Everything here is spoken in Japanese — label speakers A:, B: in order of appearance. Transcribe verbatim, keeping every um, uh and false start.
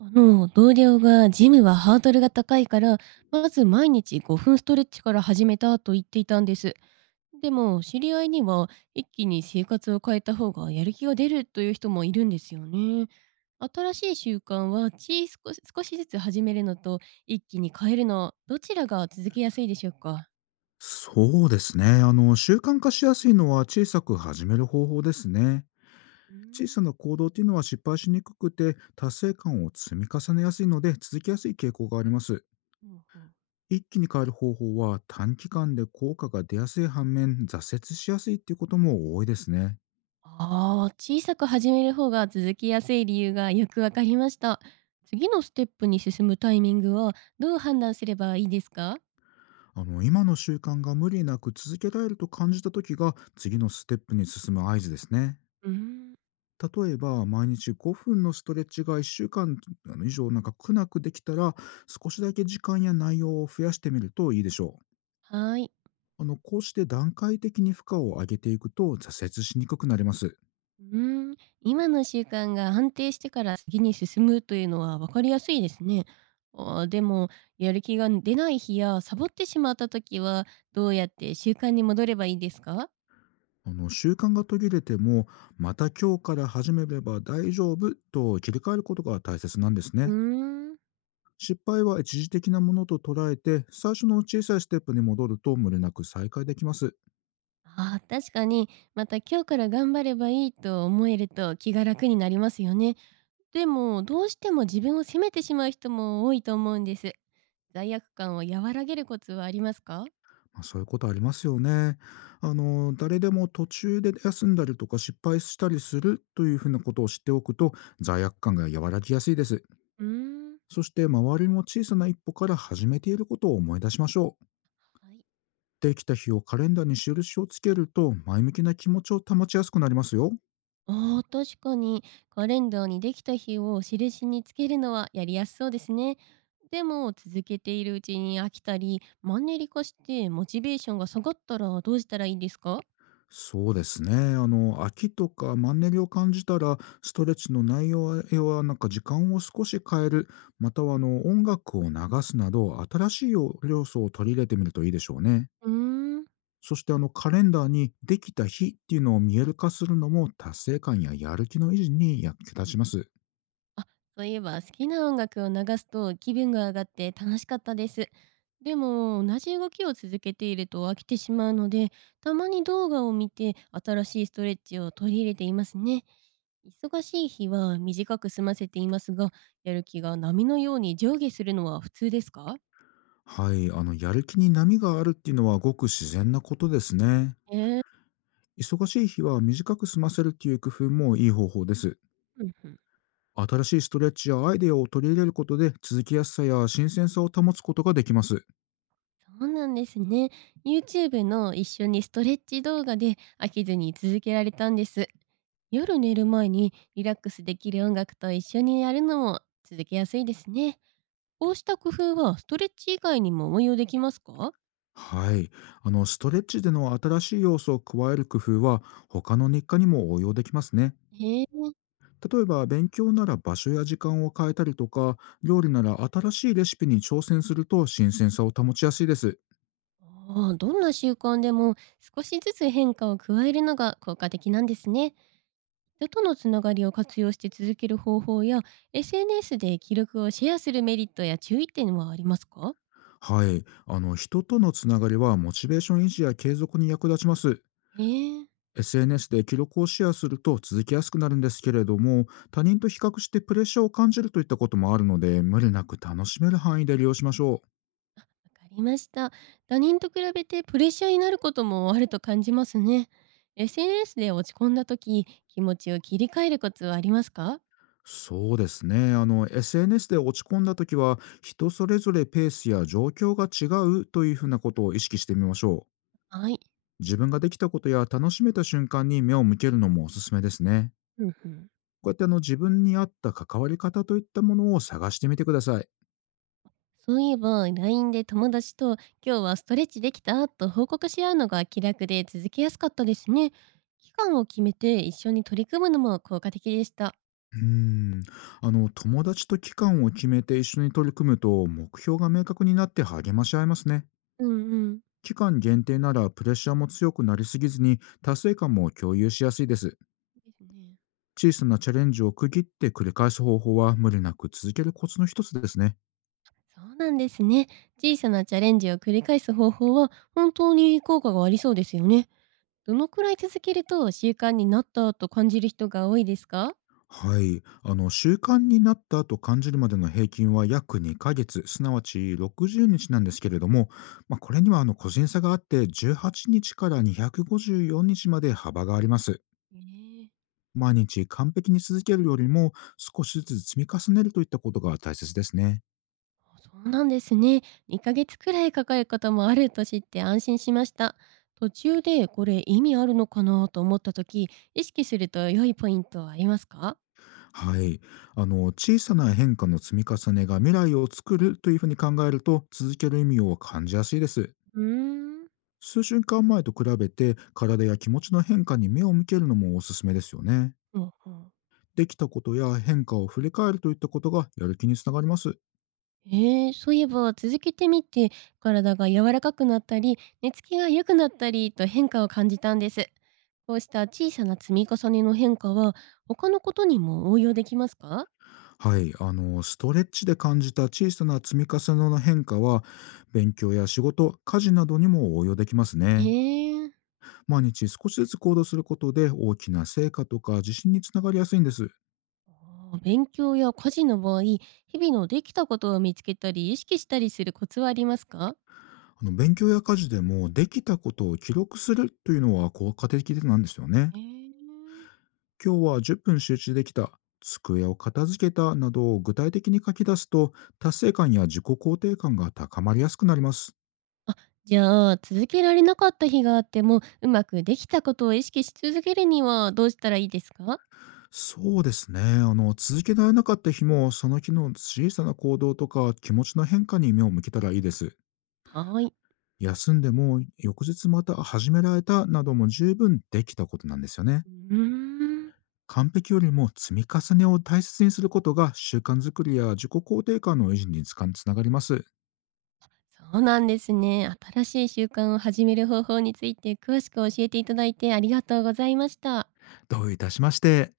A: あの、同僚がジムはハードルが高いから、まず毎日ごふんストレッチから始めたと言っていたんです。でも、知り合いには一気に生活を変えた方がやる気が出るという人もいるんですよね。新しい習慣は小少し少しずつ始めるのと一気に変えるの、どちらが続けやすいでしょうか？
B: そうですね。あの、習慣化しやすいのは小さく始める方法ですね。
A: うー
B: 小
A: ん。
B: さな行動っていうのは失敗しにくくて、達成感を積み重ねやすいので、続きやすい傾向があります。
A: うんうん。
B: 一気に変える方法は短期間で効果が出やすい反面、挫折しやすいっていうことも多いですね。
A: ああ、小さく始める方が続きやすい理由がよくわかりました。次のステップに進むタイミングはどう判断すればいいですか？
B: あの、今の習慣が無理なく続けられると感じた時が、次のステップに進む合図ですね。
A: うーん。
B: 例えば、毎日ごふんのストレッチがいっしゅうかんあの以上なんか苦なくできたら、少しだけ時間や内容を増やしてみるといいでしょう。
A: はい。
B: あのこうして段階的に負荷を上げていくと挫折しにくくなります。
A: うーん、今の習慣が安定してから次に進むというのは分かりやすいですね。あーでも、やる気が出ない日やサボってしまった時は、どうやって習慣に戻ればいいですか？
B: あの習慣が途切れても、また今日から始めれば大丈夫と切り替えることが大切なんです
A: うー
B: ね。
A: ん。
B: 失敗は一時的なものと捉えて、最初の小さいステップに戻ると無理なく再開できます。
A: あー、確かに、また今日から頑張ればいいと思えると気が楽になりますよね。でも、どうしても自分を責めてしまう人も多いと思うんです。罪悪感を和らげるコツはありますか？
B: まあ、そういうことありますよね。あの、誰でも途中で休んだりとか失敗したりするというふうなことを知っておくと、罪悪感が和らぎやすいです。
A: うーん。
B: そして周りも小さな一歩から始めていることを思い出しましょう。
A: はい。
B: できた日をカレンダーに印をつけると、前向きな気持ちを保ちやすくなりますよ。
A: あー、確かに、カレンダーにできた日を印につけるのはやりやすそうですね。でも、続けているうちに飽きたり、マンネリ化してモチベーションが下がったらどうしたらいいですか？
B: そうですね。あの、飽きとかマンネリを感じたら、ストレッチの内容や、なんか時間を少し変える、またはあの、音楽を流すなど、新しい要素を取り入れてみるといいでしょうね。
A: うーん。
B: そしてあの、カレンダーにできた日っていうのを見える化するのも、達成感ややる気の維持に役立ちます。
A: あ、そういえば好きな音楽を流すと気分が上がって楽しかったです。でも同じ動きを続けていると飽きてしまうので、たまに動画を見て新しいストレッチを取り入れていますね。忙しい日は短く済ませていますが、やる気が波のように上下するのは普通ですか？
B: はい、あの、やる気に波があるっていうのはごく自然なことですね。
A: えー。
B: 忙しい日は短く済ませるっていう工夫もいい方法です。
A: うんうん。
B: 新しいストレッチやアイデアを取り入れることで続きやすさや新鮮さを保つことができます。
A: そうなんですね。ユーチューブ の一緒にストレッチ動画で飽きずに続けられたんです。夜寝る前にリラックスできる音楽と一緒にやるのも続けやすいですね。こうした工夫はストレッチ以外にも応用できますか？
B: はい。あの、ストレッチでの新しい要素を加える工夫は他の日課にも応用できますね。
A: へえ。
B: 例えば、勉強なら場所や時間を変えたりとか、料理なら新しいレシピに挑戦すると新鮮さを保ちやすいです。
A: ああ、どんな習慣でも少しずつ変化を加えるのが効果的なんですね。人とのつながりを活用して続ける方法や エスエヌエス で記録をシェアするメリットや注意点はありますか？
B: はい。あの、人とのつながりはモチベーション維持や継続に役立ちます。
A: へえ。
B: エスエヌエス で記録をシェアすると続きやすくなるんですけれども、他人と比較してプレッシャーを感じるといったこともあるので、無理なく楽しめる範囲で利用しましょ
A: わかりました。他人と比べてプレッシャーになることもあると感じますね。エスエヌエス で落ち込んだ時、気持ちを切り替えるコツはありますか？
B: う。そうですね。あの エスエヌエス で落ち込んだ時は、人それぞれペースや状況が違うというふうなことを意識してみましょう。
A: はい。
B: 自分ができたことや楽しめた瞬間に目を向けるのもおすすめですね。
A: うんうん。
B: こうやってあの自分に合った関わり方といったものを探してみてください。
A: そういえば、ライン で友達と今日はストレッチできたと報告し合うのが気楽で続けやすかったですね。期間を決めて一緒に取り組むのも効果的でした。
B: うーんあの友達と期間を決めて一緒に取り組むと、目標が明確になって励まし合いますね。
A: うんうん。
B: 期間限定ならプレッシャーも強くなりすぎずに、達成感も共有しやすいです。
A: ですね。
B: 小さなチャレンジを区切って繰り返す方法は無理なく続けるコツの一つですね。
A: そうなんですね。小さなチャレンジを繰り返す方法は本当に効果がありそうですよね。どのくらい続けると習慣になったと感じる人が多いですか？
B: はい。あの、習慣になったと感じるまでの平均は約にかげつ、すなわちろくじゅうにちなんですけれども、まあ、これにはあの個人差があって、じゅうはちにちからにひゃくごじゅうよんにちまで幅があります。
A: ねえ。
B: 毎日完璧に続けるよりも少しずつ積み重ねるといったことが大切ですね。
A: あ、そうなんですね。にかげつくらいかかることもあると知って安心しました。途中でこれ意味あるのかなと思った時、意識すると良いポイントはありますか？
B: はい。あの、小さな変化の積み重ねが未来を作るというふうに考えると続ける意味を感じやすいです。
A: うーん。
B: 数週間前と比べて体や気持ちの変化に目を向けるのもおすすめですよね。
A: うんうん。
B: できたことや変化を振り返るといったことがやる気につながります。
A: えー、そういえば続けてみて体が柔らかくなったり寝つきが良くなったりと変化を感じたんです。こうした小さな積み重ねの変化は他のことにも応用できますか？
B: はい。あの、ストレッチで感じた小さな積み重ねの変化は勉強や仕事、家事などにも応用できます
A: へ
B: ね。
A: え。
B: 毎日少しずつ行動することで大きな成果とか自信につながりやすいんです。
A: あー、勉強や家事の場合、日々のできたことを見つけたり意識したりするコツはありますか？
B: あの勉強や家事でもできたことを記録するというのは効果的なんですよね。
A: へえ。
B: 今日はじゅっぷん集中できた、机を片付けたなどを具体的に書き出すと達成感や自己肯定感が高まりやすくなります。
A: あ、じゃあ、続けられなかった日があっても、うまくできたことを意識し続けるにはどうしたらいいですか？
B: そうですね。あの続けられなかった日もその日の小さな行動とか気持ちの変化に目を向けたらいいです。
A: はい。
B: 休んでも翌日また始められたなども十分できたことなんですよね。
A: うーん。
B: 完璧よりも積み重ねを大切にすることが習慣づくりや自己肯定感の維持につかつながります。
A: そうなんですね。新しい習慣を始める方法について詳しく教えていただいてありがとうございました。
B: どういたしまして。